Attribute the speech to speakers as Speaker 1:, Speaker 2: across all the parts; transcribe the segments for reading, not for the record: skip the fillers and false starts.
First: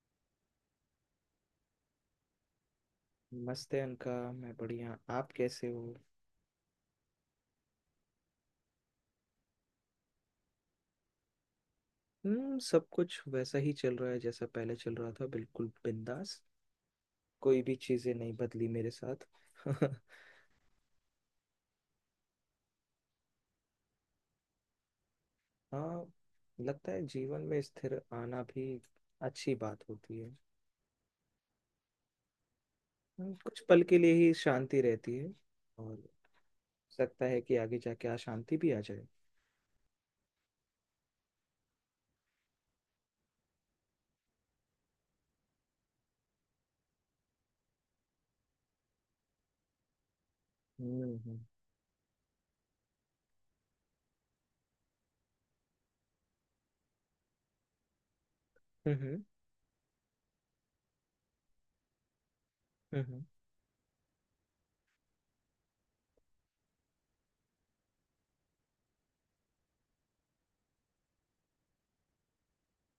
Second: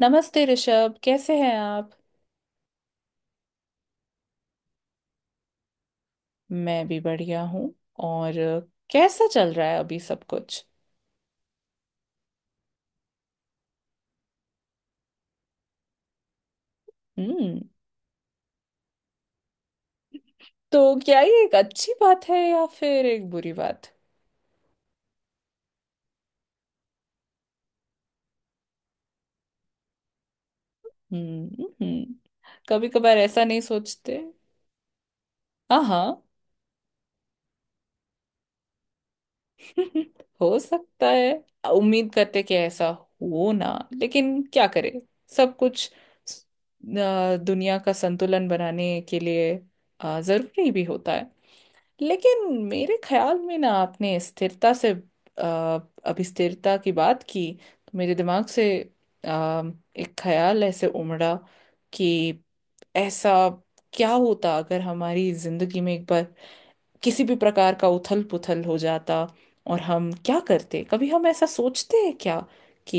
Speaker 1: नमस्ते ऋषभ, कैसे हैं आप?
Speaker 2: नमस्ते अनका, मैं बढ़िया। आप कैसे हो?
Speaker 1: मैं भी बढ़िया हूँ। और कैसा चल रहा है अभी सब कुछ?
Speaker 2: हम्म, सब कुछ वैसा ही चल रहा है जैसा पहले चल रहा था, बिल्कुल बिंदास।
Speaker 1: हम्म।
Speaker 2: कोई भी चीजें नहीं बदली मेरे साथ।
Speaker 1: तो क्या ये एक अच्छी बात है या फिर एक बुरी बात?
Speaker 2: हाँ, लगता है जीवन में स्थिर आना भी अच्छी बात होती है।
Speaker 1: हम्म। कभी कभार ऐसा
Speaker 2: कुछ
Speaker 1: नहीं
Speaker 2: पल के लिए
Speaker 1: सोचते?
Speaker 2: ही शांति रहती है,
Speaker 1: हाँ
Speaker 2: और
Speaker 1: हाँ।
Speaker 2: सकता है कि आगे जाके अशांति भी आ जाए।
Speaker 1: हो सकता है। उम्मीद करते कि ऐसा हो ना, लेकिन क्या करें, सब कुछ दुनिया का संतुलन बनाने के लिए जरूरी भी होता।
Speaker 2: हम्म।
Speaker 1: लेकिन मेरे ख्याल में ना, आपने स्थिरता से अभी स्थिरता की बात की, तो मेरे दिमाग से
Speaker 2: हम्म
Speaker 1: अ, एक ख्याल ऐसे उमड़ा कि
Speaker 2: हम्म,
Speaker 1: ऐसा क्या होता अगर हमारी जिंदगी में एक बार किसी भी प्रकार का उथल पुथल हो जाता, और हम क्या करते? कभी हम ऐसा सोचते हैं क्या कि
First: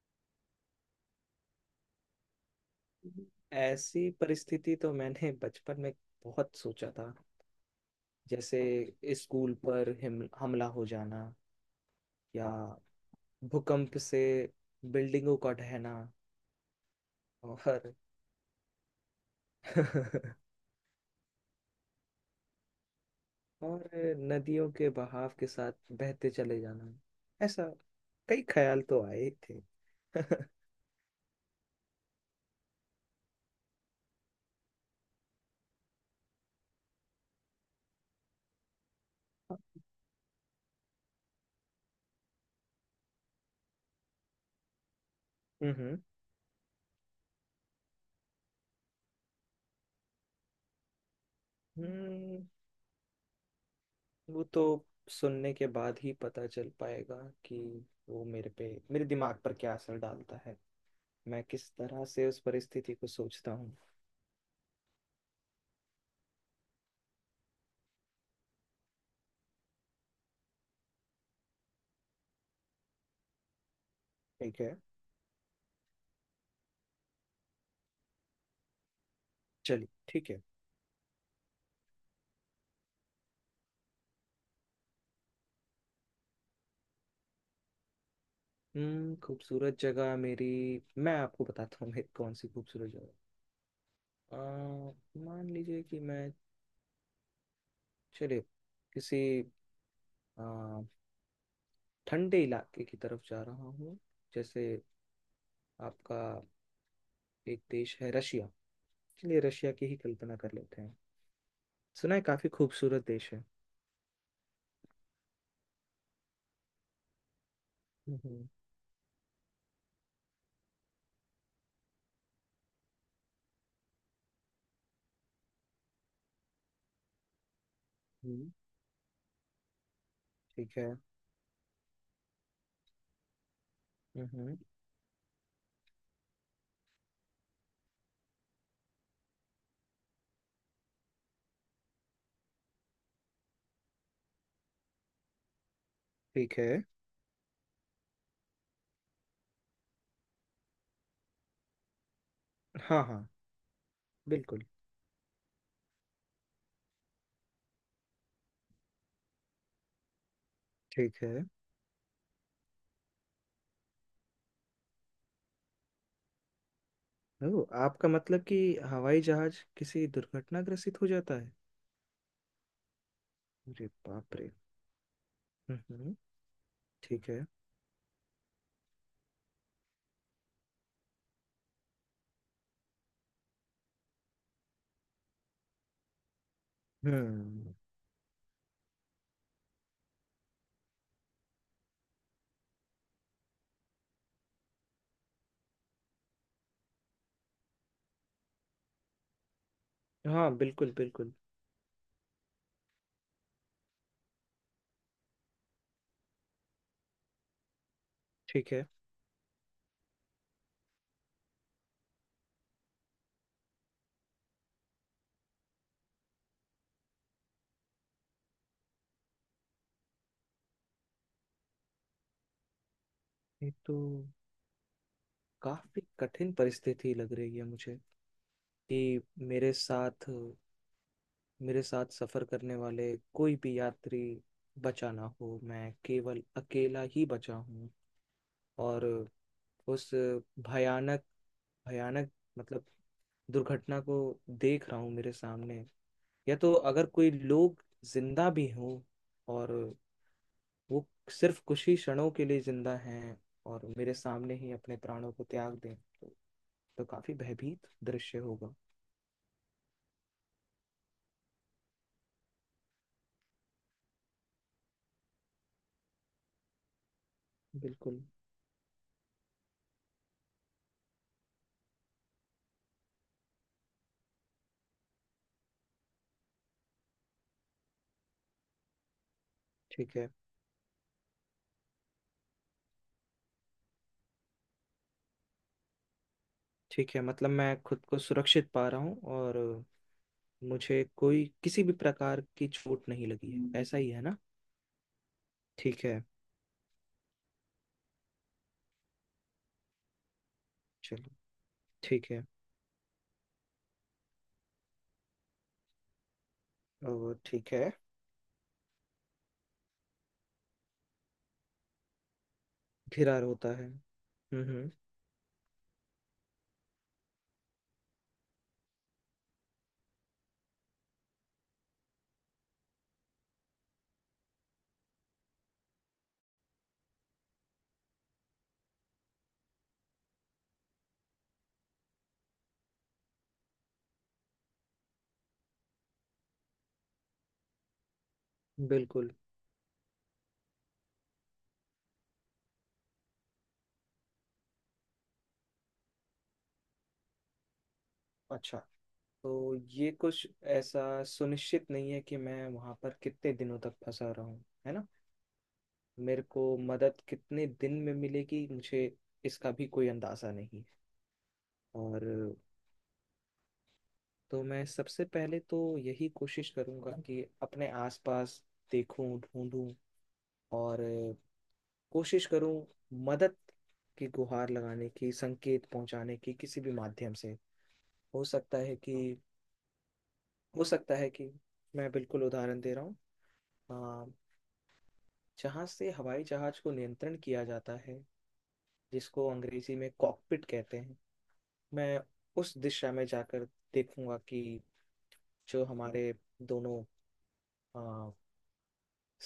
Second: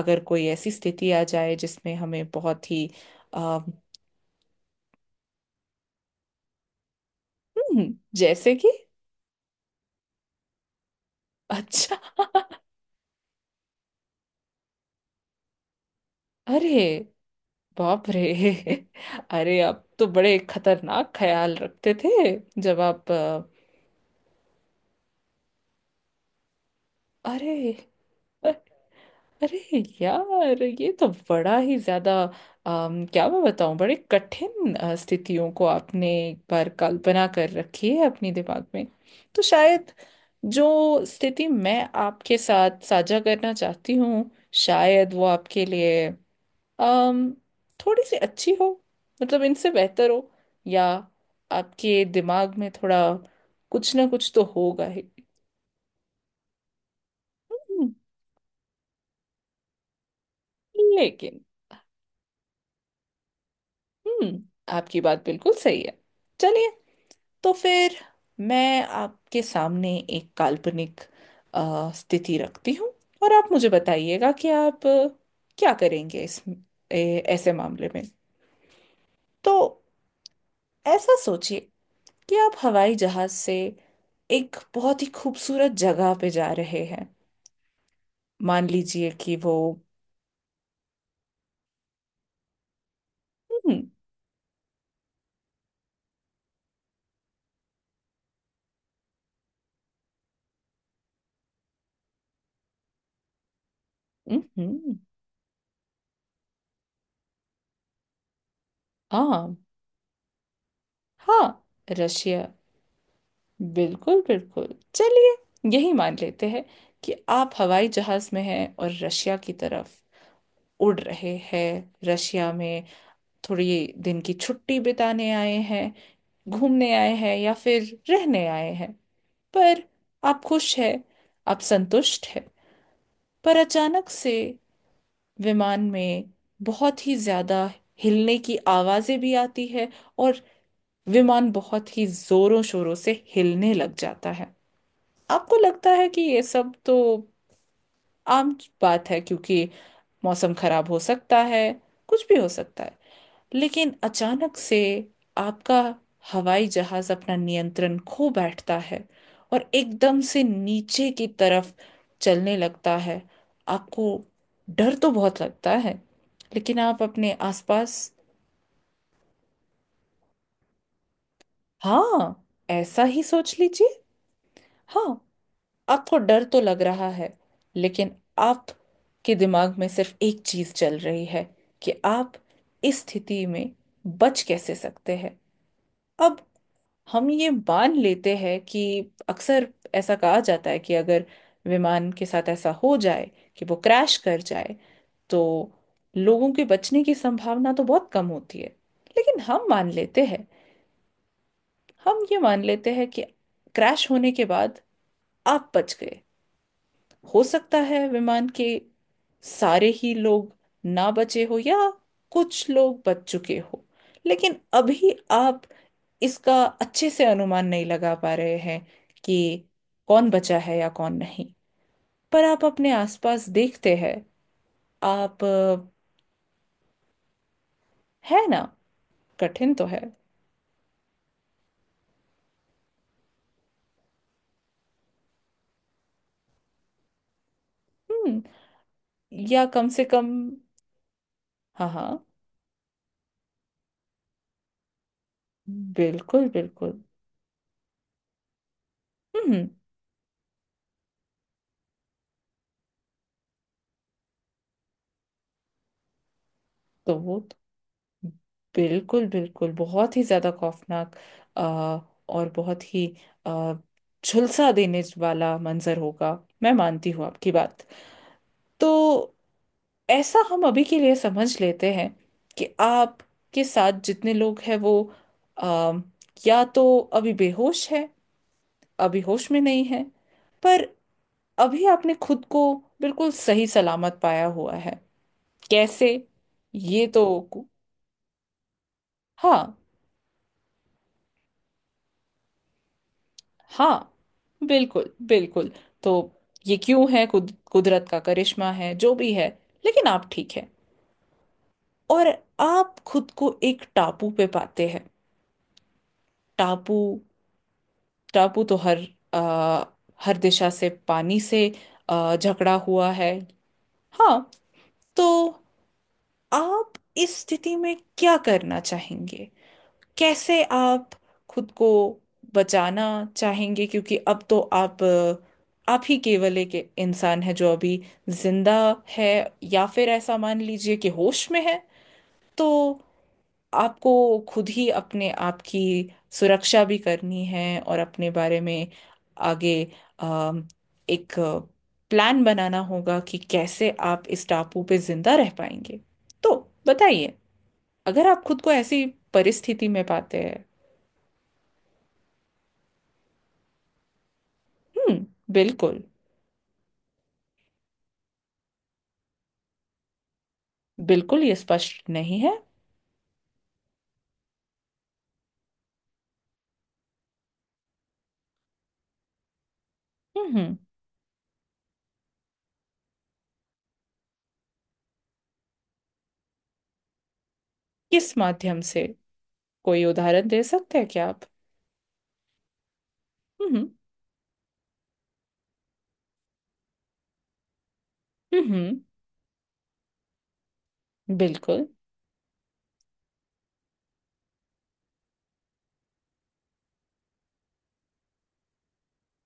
Speaker 1: अगर कोई ऐसी स्थिति आ जाए जिसमें हमें बहुत ही
Speaker 2: हम्म।
Speaker 1: अ, हम्म,
Speaker 2: ऐसी परिस्थिति तो मैंने बचपन में बहुत सोचा था।
Speaker 1: जैसे कि
Speaker 2: जैसे स्कूल पर हिम हमला हो जाना,
Speaker 1: अच्छा।
Speaker 2: या भूकंप से बिल्डिंगों का ढहना,
Speaker 1: अरे
Speaker 2: और
Speaker 1: बाप रे। अरे, आप तो बड़े खतरनाक ख्याल रखते थे जब आप
Speaker 2: और नदियों के बहाव के साथ बहते चले जाना। ऐसा
Speaker 1: अरे,
Speaker 2: कई
Speaker 1: अ-
Speaker 2: ख्याल तो आए ही
Speaker 1: अरे
Speaker 2: थे।
Speaker 1: यार, ये तो बड़ा ही ज्यादा। क्या मैं बताऊं, बड़े कठिन स्थितियों को आपने एक बार कल्पना कर रखी है अपने दिमाग में। तो शायद जो स्थिति मैं आपके साथ साझा करना चाहती हूँ, शायद वो आपके
Speaker 2: हम्म
Speaker 1: लिए अम थोड़ी सी अच्छी हो, मतलब इनसे बेहतर हो, या आपके
Speaker 2: हम्म,
Speaker 1: दिमाग में थोड़ा कुछ ना कुछ तो
Speaker 2: वो तो
Speaker 1: होगा ही।
Speaker 2: सुनने के बाद ही पता चल पाएगा कि
Speaker 1: हम्म,
Speaker 2: वो मेरे दिमाग पर क्या असर डालता है,
Speaker 1: लेकिन
Speaker 2: मैं किस तरह से उस परिस्थिति को सोचता हूँ।
Speaker 1: आपकी बात बिल्कुल सही है। चलिए, तो फिर मैं आपके सामने एक काल्पनिक स्थिति रखती हूँ, और आप मुझे बताइएगा कि
Speaker 2: ठीक है,
Speaker 1: आप क्या करेंगे इस ऐसे मामले में। तो
Speaker 2: चलिए ठीक है।
Speaker 1: ऐसा सोचिए कि आप हवाई जहाज से एक बहुत ही खूबसूरत जगह पे जा रहे हैं। मान लीजिए
Speaker 2: हम्म,
Speaker 1: कि वो,
Speaker 2: खूबसूरत जगह मेरी। मैं आपको बताता हूँ मेरी कौन सी खूबसूरत जगह।
Speaker 1: हम्म
Speaker 2: अ, मान लीजिए कि मैं चले किसी अ, ठंडे इलाके की तरफ जा रहा हूँ। जैसे
Speaker 1: हम्म।
Speaker 2: आपका एक देश है रशिया। चलिए
Speaker 1: हाँ
Speaker 2: रशिया की ही कल्पना कर लेते हैं।
Speaker 1: हाँ।
Speaker 2: सुना है
Speaker 1: रशिया।
Speaker 2: काफी खूबसूरत देश है।
Speaker 1: बिल्कुल बिल्कुल। चलिए, यही मान लेते हैं कि आप हवाई जहाज में
Speaker 2: हम्म
Speaker 1: हैं और रशिया की तरफ उड़ रहे हैं। रशिया में थोड़ी दिन की छुट्टी बिताने आए हैं, घूमने आए हैं या फिर रहने
Speaker 2: हम्म।
Speaker 1: आए हैं। पर आप
Speaker 2: ठीक
Speaker 1: खुश
Speaker 2: है।
Speaker 1: हैं, आप संतुष्ट हैं। पर अचानक से
Speaker 2: हम्म।
Speaker 1: विमान में बहुत ही ज्यादा हिलने की आवाजें भी आती है, और विमान बहुत ही जोरों शोरों से हिलने लग जाता है। आपको लगता है कि ये
Speaker 2: ठीक है।
Speaker 1: सब तो आम बात है, क्योंकि मौसम खराब हो सकता है, कुछ भी हो सकता है।
Speaker 2: हाँ हाँ,
Speaker 1: लेकिन अचानक
Speaker 2: बिल्कुल।
Speaker 1: से आपका हवाई जहाज अपना नियंत्रण खो बैठता है, और एकदम से नीचे
Speaker 2: ठीक
Speaker 1: की
Speaker 2: है।
Speaker 1: तरफ चलने लगता है। आपको डर तो बहुत लगता है, लेकिन आप अपने
Speaker 2: ओ,
Speaker 1: आसपास।
Speaker 2: आपका मतलब कि हवाई जहाज किसी दुर्घटनाग्रस्त हो जाता है।
Speaker 1: हाँ, ऐसा ही सोच
Speaker 2: अरे
Speaker 1: लीजिए।
Speaker 2: बाप रे।
Speaker 1: हाँ।
Speaker 2: हम्म।
Speaker 1: आपको डर तो लग रहा
Speaker 2: ठीक
Speaker 1: है,
Speaker 2: है।
Speaker 1: लेकिन आपके दिमाग में सिर्फ एक चीज चल रही है कि आप इस स्थिति में बच कैसे सकते हैं। अब हम ये
Speaker 2: हम्म।
Speaker 1: मान लेते हैं कि अक्सर ऐसा कहा जाता है कि अगर विमान के साथ ऐसा हो जाए कि वो क्रैश कर जाए, तो लोगों के बचने की संभावना तो बहुत कम होती है। लेकिन हम मान लेते हैं,
Speaker 2: हाँ बिल्कुल बिल्कुल।
Speaker 1: हम ये मान लेते हैं कि क्रैश होने के बाद आप बच गए। हो सकता है विमान के
Speaker 2: ठीक है।
Speaker 1: सारे ही लोग ना बचे हो, या कुछ लोग बच चुके हो, लेकिन अभी आप इसका अच्छे से अनुमान नहीं लगा पा रहे हैं कि कौन बचा है या कौन नहीं। पर आप अपने आसपास
Speaker 2: ये
Speaker 1: देखते
Speaker 2: तो
Speaker 1: हैं। आप
Speaker 2: काफी कठिन परिस्थिति लग रही है मुझे
Speaker 1: है ना?
Speaker 2: कि मेरे
Speaker 1: कठिन तो है।
Speaker 2: साथ मेरे साथ सफर करने वाले कोई भी यात्री बचा ना हो, मैं केवल अकेला ही बचा हूँ।
Speaker 1: हम्म।
Speaker 2: और
Speaker 1: या कम से
Speaker 2: उस
Speaker 1: कम,
Speaker 2: भयानक
Speaker 1: हाँ हाँ,
Speaker 2: भयानक मतलब दुर्घटना को देख रहा हूँ मेरे सामने।
Speaker 1: बिल्कुल
Speaker 2: या तो
Speaker 1: बिल्कुल।
Speaker 2: अगर कोई लोग जिंदा भी हों,
Speaker 1: हम्म।
Speaker 2: और वो सिर्फ कुछ ही क्षणों के लिए जिंदा हैं और मेरे सामने ही अपने प्राणों को त्याग दें तो
Speaker 1: तो
Speaker 2: काफी
Speaker 1: वो तो
Speaker 2: भयभीत दृश्य होगा।
Speaker 1: बिल्कुल बिल्कुल बहुत ही ज्यादा खौफनाक अ, और बहुत ही अ, झुलसा देने वाला मंजर होगा। मैं मानती हूँ आपकी बात।
Speaker 2: बिल्कुल।
Speaker 1: तो ऐसा हम अभी के लिए समझ लेते हैं कि आप के साथ जितने लोग हैं, वो अम, या तो अभी बेहोश है, अभी होश में नहीं है।
Speaker 2: ठीक है।
Speaker 1: पर अभी आपने खुद को बिल्कुल सही सलामत पाया हुआ है। कैसे? ये
Speaker 2: ठीक है,
Speaker 1: तो,
Speaker 2: मतलब मैं खुद को सुरक्षित पा रहा हूँ और
Speaker 1: हाँ
Speaker 2: मुझे कोई किसी भी प्रकार की चोट नहीं लगी है, ऐसा ही
Speaker 1: हाँ,
Speaker 2: है ना?
Speaker 1: बिल्कुल बिल्कुल।
Speaker 2: ठीक
Speaker 1: तो
Speaker 2: है।
Speaker 1: ये क्यों है, कुदरत का करिश्मा है, जो भी है, लेकिन आप ठीक है।
Speaker 2: चलो
Speaker 1: और
Speaker 2: ठीक है।
Speaker 1: आप खुद को एक टापू पे पाते हैं। टापू।
Speaker 2: और ठीक है।
Speaker 1: टापू तो हर आ, हर दिशा से पानी से जकड़ा हुआ है।
Speaker 2: घिरा होता है,
Speaker 1: हाँ।
Speaker 2: हम्म।
Speaker 1: तो आप इस स्थिति में क्या करना चाहेंगे? कैसे आप खुद को बचाना चाहेंगे? क्योंकि अब तो आप ही केवल एक इंसान है जो अभी जिंदा है, या फिर ऐसा मान लीजिए कि होश में है। तो आपको खुद ही अपने आप की सुरक्षा भी करनी है, और अपने बारे में
Speaker 2: बिल्कुल।
Speaker 1: आगे अम, एक प्लान बनाना होगा कि कैसे आप इस टापू पे जिंदा रह पाएंगे। तो बताइए, अगर आप खुद को
Speaker 2: अच्छा,
Speaker 1: ऐसी
Speaker 2: तो
Speaker 1: परिस्थिति में
Speaker 2: ये
Speaker 1: पाते
Speaker 2: कुछ
Speaker 1: हैं।
Speaker 2: ऐसा सुनिश्चित नहीं है कि मैं वहां पर कितने दिनों तक फंसा रहूं, है ना?
Speaker 1: हम्म, बिल्कुल।
Speaker 2: मेरे को मदद कितने दिन में मिलेगी मुझे, इसका भी कोई अंदाज़ा नहीं है।
Speaker 1: बिल्कुल ये स्पष्ट
Speaker 2: और
Speaker 1: नहीं है।
Speaker 2: तो मैं सबसे पहले तो यही कोशिश करूँगा कि अपने आसपास देखूं ढूंढूं,
Speaker 1: हम्म।
Speaker 2: और कोशिश करूं मदद की गुहार लगाने की, संकेत पहुंचाने की किसी भी माध्यम से।
Speaker 1: किस
Speaker 2: हो सकता
Speaker 1: माध्यम
Speaker 2: है
Speaker 1: से?
Speaker 2: कि
Speaker 1: कोई उदाहरण दे
Speaker 2: हो
Speaker 1: सकते हैं
Speaker 2: सकता
Speaker 1: क्या
Speaker 2: है
Speaker 1: आप?
Speaker 2: कि मैं बिल्कुल उदाहरण दे रहा हूँ।
Speaker 1: हम्म
Speaker 2: जहाँ से हवाई जहाज को नियंत्रण किया जाता है,
Speaker 1: हम्म।
Speaker 2: जिसको अंग्रेजी में कॉकपिट कहते हैं,
Speaker 1: बिल्कुल।
Speaker 2: मैं उस दिशा में जाकर देखूंगा कि जो हमारे दोनों अ,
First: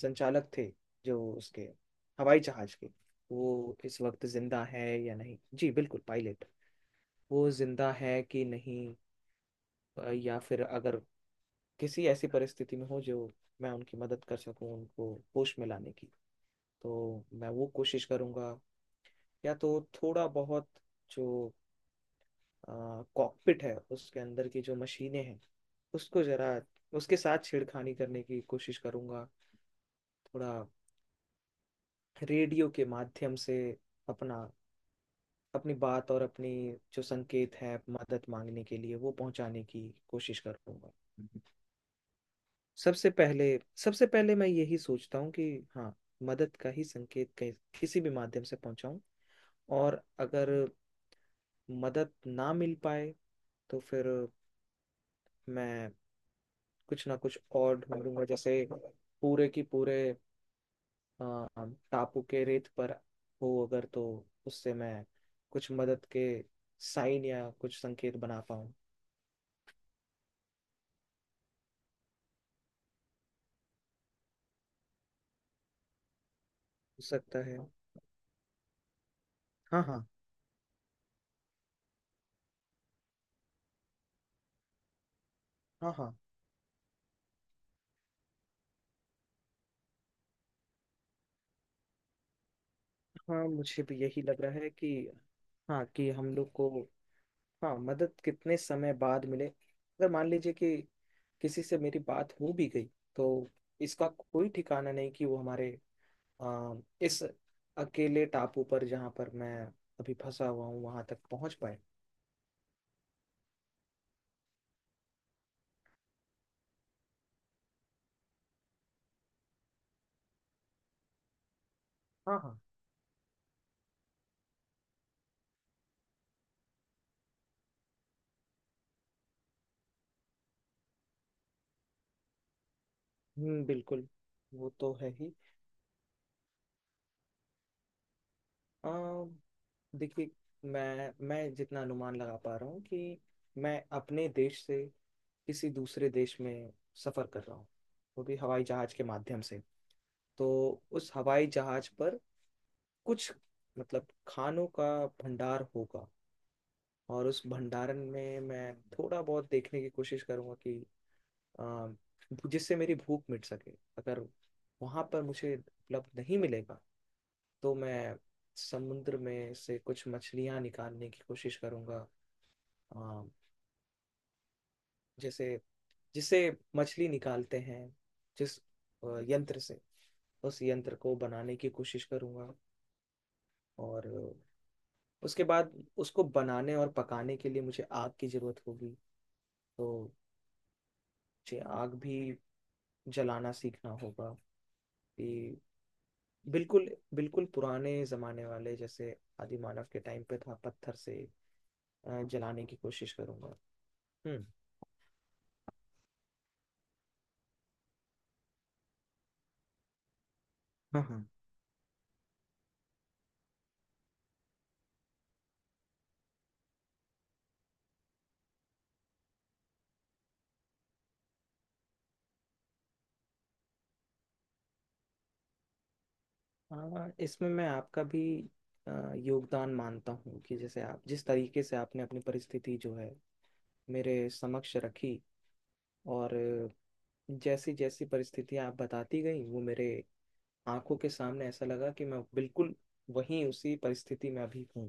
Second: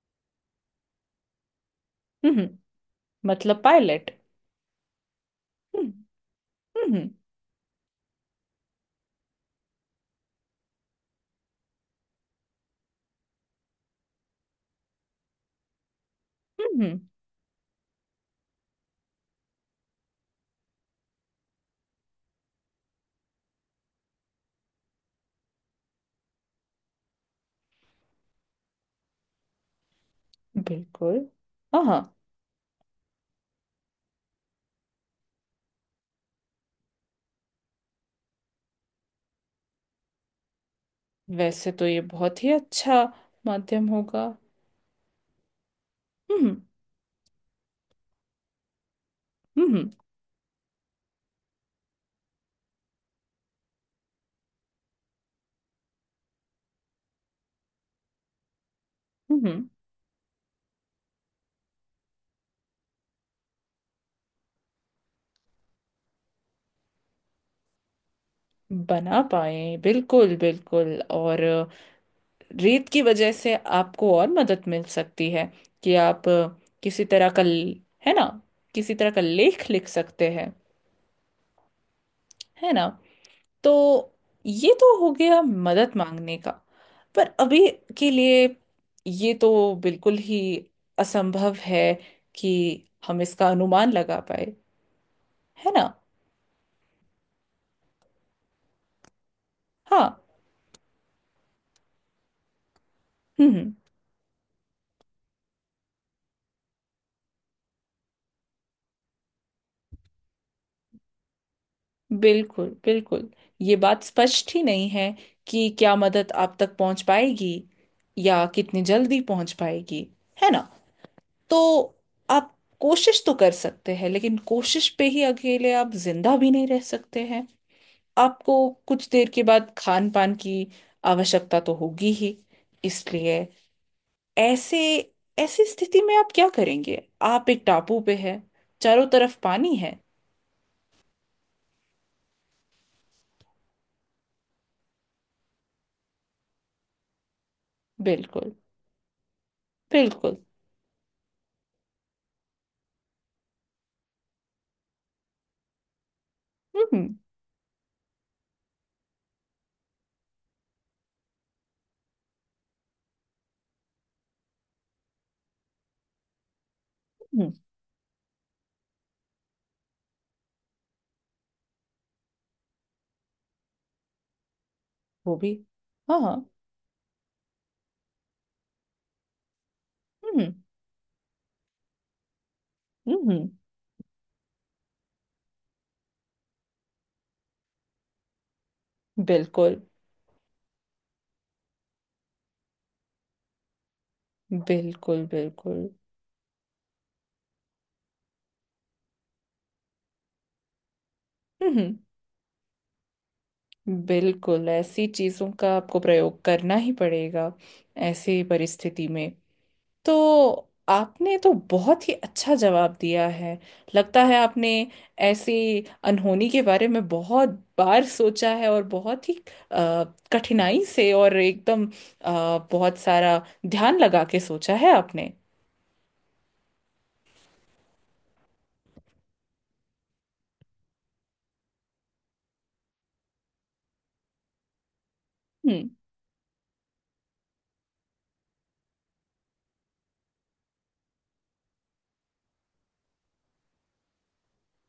Speaker 2: संचालक थे, जो उसके हवाई
Speaker 1: हम्म,
Speaker 2: जहाज के, वो
Speaker 1: मतलब
Speaker 2: इस
Speaker 1: पायलट।
Speaker 2: वक्त जिंदा है या नहीं। जी
Speaker 1: हम्म
Speaker 2: बिल्कुल पायलट।
Speaker 1: हम्म।
Speaker 2: वो जिंदा है कि नहीं, या फिर अगर किसी ऐसी परिस्थिति में हो जो मैं उनकी मदद कर सकूं उनको होश में लाने की,
Speaker 1: हम्म,
Speaker 2: तो मैं वो कोशिश करूंगा। या तो थोड़ा बहुत जो कॉकपिट है उसके अंदर की जो मशीनें हैं, उसको जरा उसके साथ छेड़खानी करने की कोशिश करूंगा थोड़ा,
Speaker 1: बिल्कुल। हाँ हाँ,
Speaker 2: रेडियो के माध्यम से अपना, अपनी बात और अपनी जो संकेत है मदद मांगने के लिए वो पहुंचाने की कोशिश करूंगा।
Speaker 1: वैसे तो ये बहुत ही अच्छा
Speaker 2: सबसे पहले
Speaker 1: माध्यम
Speaker 2: सबसे
Speaker 1: होगा।
Speaker 2: पहले मैं यही सोचता हूँ कि हाँ, मदद
Speaker 1: हम्म
Speaker 2: का ही संकेत कहीं- किसी भी माध्यम से पहुंचाऊं।
Speaker 1: हम्म
Speaker 2: और अगर मदद ना मिल पाए, तो फिर मैं कुछ ना कुछ और ढूंढूंगा। जैसे
Speaker 1: हम्म।
Speaker 2: पूरे की पूरे अ, टापू के रेत पर हो अगर, तो उससे मैं कुछ मदद के साइन या कुछ संकेत बना पाऊँ। हो
Speaker 1: बना पाए, बिल्कुल बिल्कुल। और रेत की वजह से आपको और मदद मिल सकती है कि आप किसी तरह
Speaker 2: सकता
Speaker 1: का
Speaker 2: है।
Speaker 1: है ना? किसी तरह का लेख
Speaker 2: हाँ
Speaker 1: लिख
Speaker 2: हाँ।
Speaker 1: सकते हैं, है ना? तो ये तो हो गया
Speaker 2: हाँ।
Speaker 1: मदद
Speaker 2: हाँ,
Speaker 1: मांगने का। पर अभी के लिए ये तो बिल्कुल ही असंभव है कि हम
Speaker 2: हाँ
Speaker 1: इसका
Speaker 2: मुझे
Speaker 1: अनुमान
Speaker 2: भी
Speaker 1: लगा
Speaker 2: यही लग रहा
Speaker 1: पाए,
Speaker 2: है कि,
Speaker 1: है ना?
Speaker 2: हाँ कि हम लोग को, हाँ, मदद कितने समय बाद मिले। अगर
Speaker 1: हाँ।
Speaker 2: मान लीजिए कि किसी से मेरी बात हो भी गई, तो
Speaker 1: हम्म हम्म,
Speaker 2: इसका कोई ठिकाना नहीं कि वो हमारे आ, इस अकेले टापू पर जहाँ पर मैं अभी फंसा हुआ हूँ, वहां तक पहुंच पाए।
Speaker 1: बिल्कुल बिल्कुल। ये बात स्पष्ट ही नहीं है कि क्या मदद आप तक पहुंच पाएगी, या कितनी जल्दी पहुंच पाएगी, है ना? तो
Speaker 2: हाँ
Speaker 1: आप
Speaker 2: हाँ।
Speaker 1: कोशिश तो कर सकते हैं, लेकिन कोशिश पे ही अकेले आप जिंदा भी नहीं रह सकते हैं। आपको कुछ देर के बाद खान पान की आवश्यकता तो होगी ही, इसलिए
Speaker 2: बिल्कुल। वो
Speaker 1: ऐसे
Speaker 2: तो है ही।
Speaker 1: ऐसी स्थिति में आप क्या करेंगे? आप एक टापू पे हैं,
Speaker 2: आ,
Speaker 1: चारों तरफ पानी है।
Speaker 2: देखिए, मैं जितना अनुमान लगा पा रहा हूँ कि मैं अपने देश से किसी दूसरे देश में सफर कर रहा हूँ, वो भी
Speaker 1: बिल्कुल
Speaker 2: हवाई जहाज के माध्यम से,
Speaker 1: बिल्कुल।
Speaker 2: तो उस हवाई जहाज पर कुछ मतलब खानों का भंडार होगा।
Speaker 1: हम्म
Speaker 2: और उस भंडारण में मैं थोड़ा बहुत देखने की कोशिश करूंगा कि अ, जिससे मेरी भूख मिट सके। अगर वहां पर मुझे उपलब्ध नहीं मिलेगा,
Speaker 1: हम्म,
Speaker 2: तो मैं समुद्र में से कुछ मछलियां निकालने की कोशिश करूंगा। अ,
Speaker 1: वो
Speaker 2: जैसे
Speaker 1: भी। हाँ हाँ।
Speaker 2: जिसे मछली निकालते हैं, जिस यंत्र से,
Speaker 1: हम्म
Speaker 2: उस यंत्र को बनाने की कोशिश करूंगा।
Speaker 1: हम्म।
Speaker 2: और उसके बाद उसको बनाने और पकाने के लिए मुझे आग की जरूरत होगी।
Speaker 1: बिल्कुल
Speaker 2: तो मुझे आग भी जलाना सीखना होगा।
Speaker 1: बिल्कुल
Speaker 2: कि
Speaker 1: बिल्कुल।
Speaker 2: बिल्कुल, बिल्कुल पुराने जमाने वाले जैसे आदि मानव के टाइम पे था पत्थर से
Speaker 1: हम्म।
Speaker 2: जलाने की कोशिश करूंगा। हम्म।
Speaker 1: बिल्कुल, ऐसी चीजों का आपको प्रयोग करना ही पड़ेगा ऐसी परिस्थिति में। तो
Speaker 2: हाँ हाँ।
Speaker 1: आपने तो बहुत ही अच्छा जवाब दिया है। लगता है आपने ऐसी अनहोनी के बारे में बहुत बार सोचा है, और बहुत ही अ, कठिनाई से, और एकदम बहुत सारा ध्यान लगा के सोचा है आपने।
Speaker 2: हाँ, इसमें मैं आपका भी योगदान मानता हूँ कि जैसे आप जिस तरीके से आपने अपनी परिस्थिति जो है मेरे समक्ष रखी,
Speaker 1: हम्म।
Speaker 2: और जैसी जैसी परिस्थितियाँ आप बताती गई, वो मेरे आंखों के सामने ऐसा लगा कि मैं बिल्कुल वहीं उसी परिस्थिति में अभी हूँ,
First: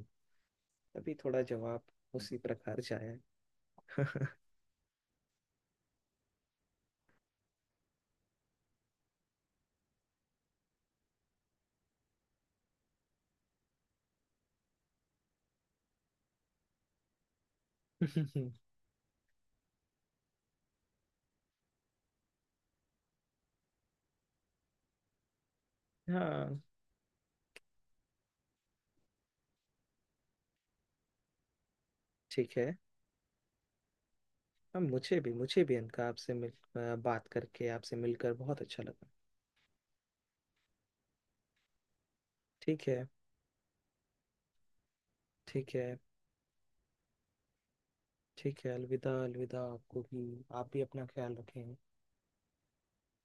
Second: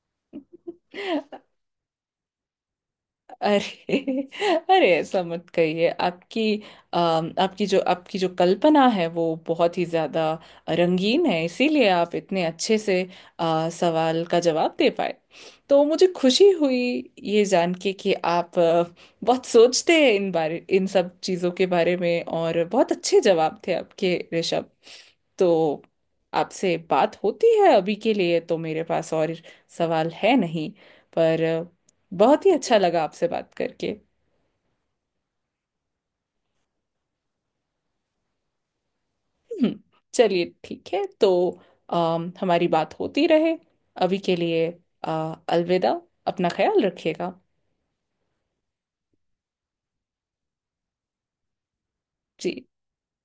Speaker 2: तभी थोड़ा जवाब उसी प्रकार से आया।
Speaker 1: अरे, अरे, ऐसा मत कहिए। आपकी आपकी जो कल्पना है वो बहुत ही ज्यादा रंगीन है, इसीलिए आप इतने अच्छे से सवाल का जवाब दे पाए। तो मुझे खुशी हुई ये जान के कि आप बहुत सोचते हैं इन सब चीजों के बारे में, और बहुत अच्छे जवाब थे आपके, ऋषभ। तो
Speaker 2: हाँ,
Speaker 1: आपसे बात होती है। अभी के लिए तो मेरे पास और सवाल है नहीं, पर बहुत ही
Speaker 2: ठीक है।
Speaker 1: अच्छा लगा आपसे बात करके।
Speaker 2: हाँ, मुझे भी अनका आपसे बात करके आपसे मिलकर बहुत अच्छा लगा।
Speaker 1: हम्म, चलिए ठीक है। तो हमारी
Speaker 2: ठीक
Speaker 1: बात
Speaker 2: है।
Speaker 1: होती रहे। अभी के लिए,
Speaker 2: ठीक है।
Speaker 1: अलविदा। अपना ख्याल रखिएगा।
Speaker 2: ठीक है, अलविदा। अलविदा आपको भी, आप भी अपना ख्याल रखें।
Speaker 1: जी।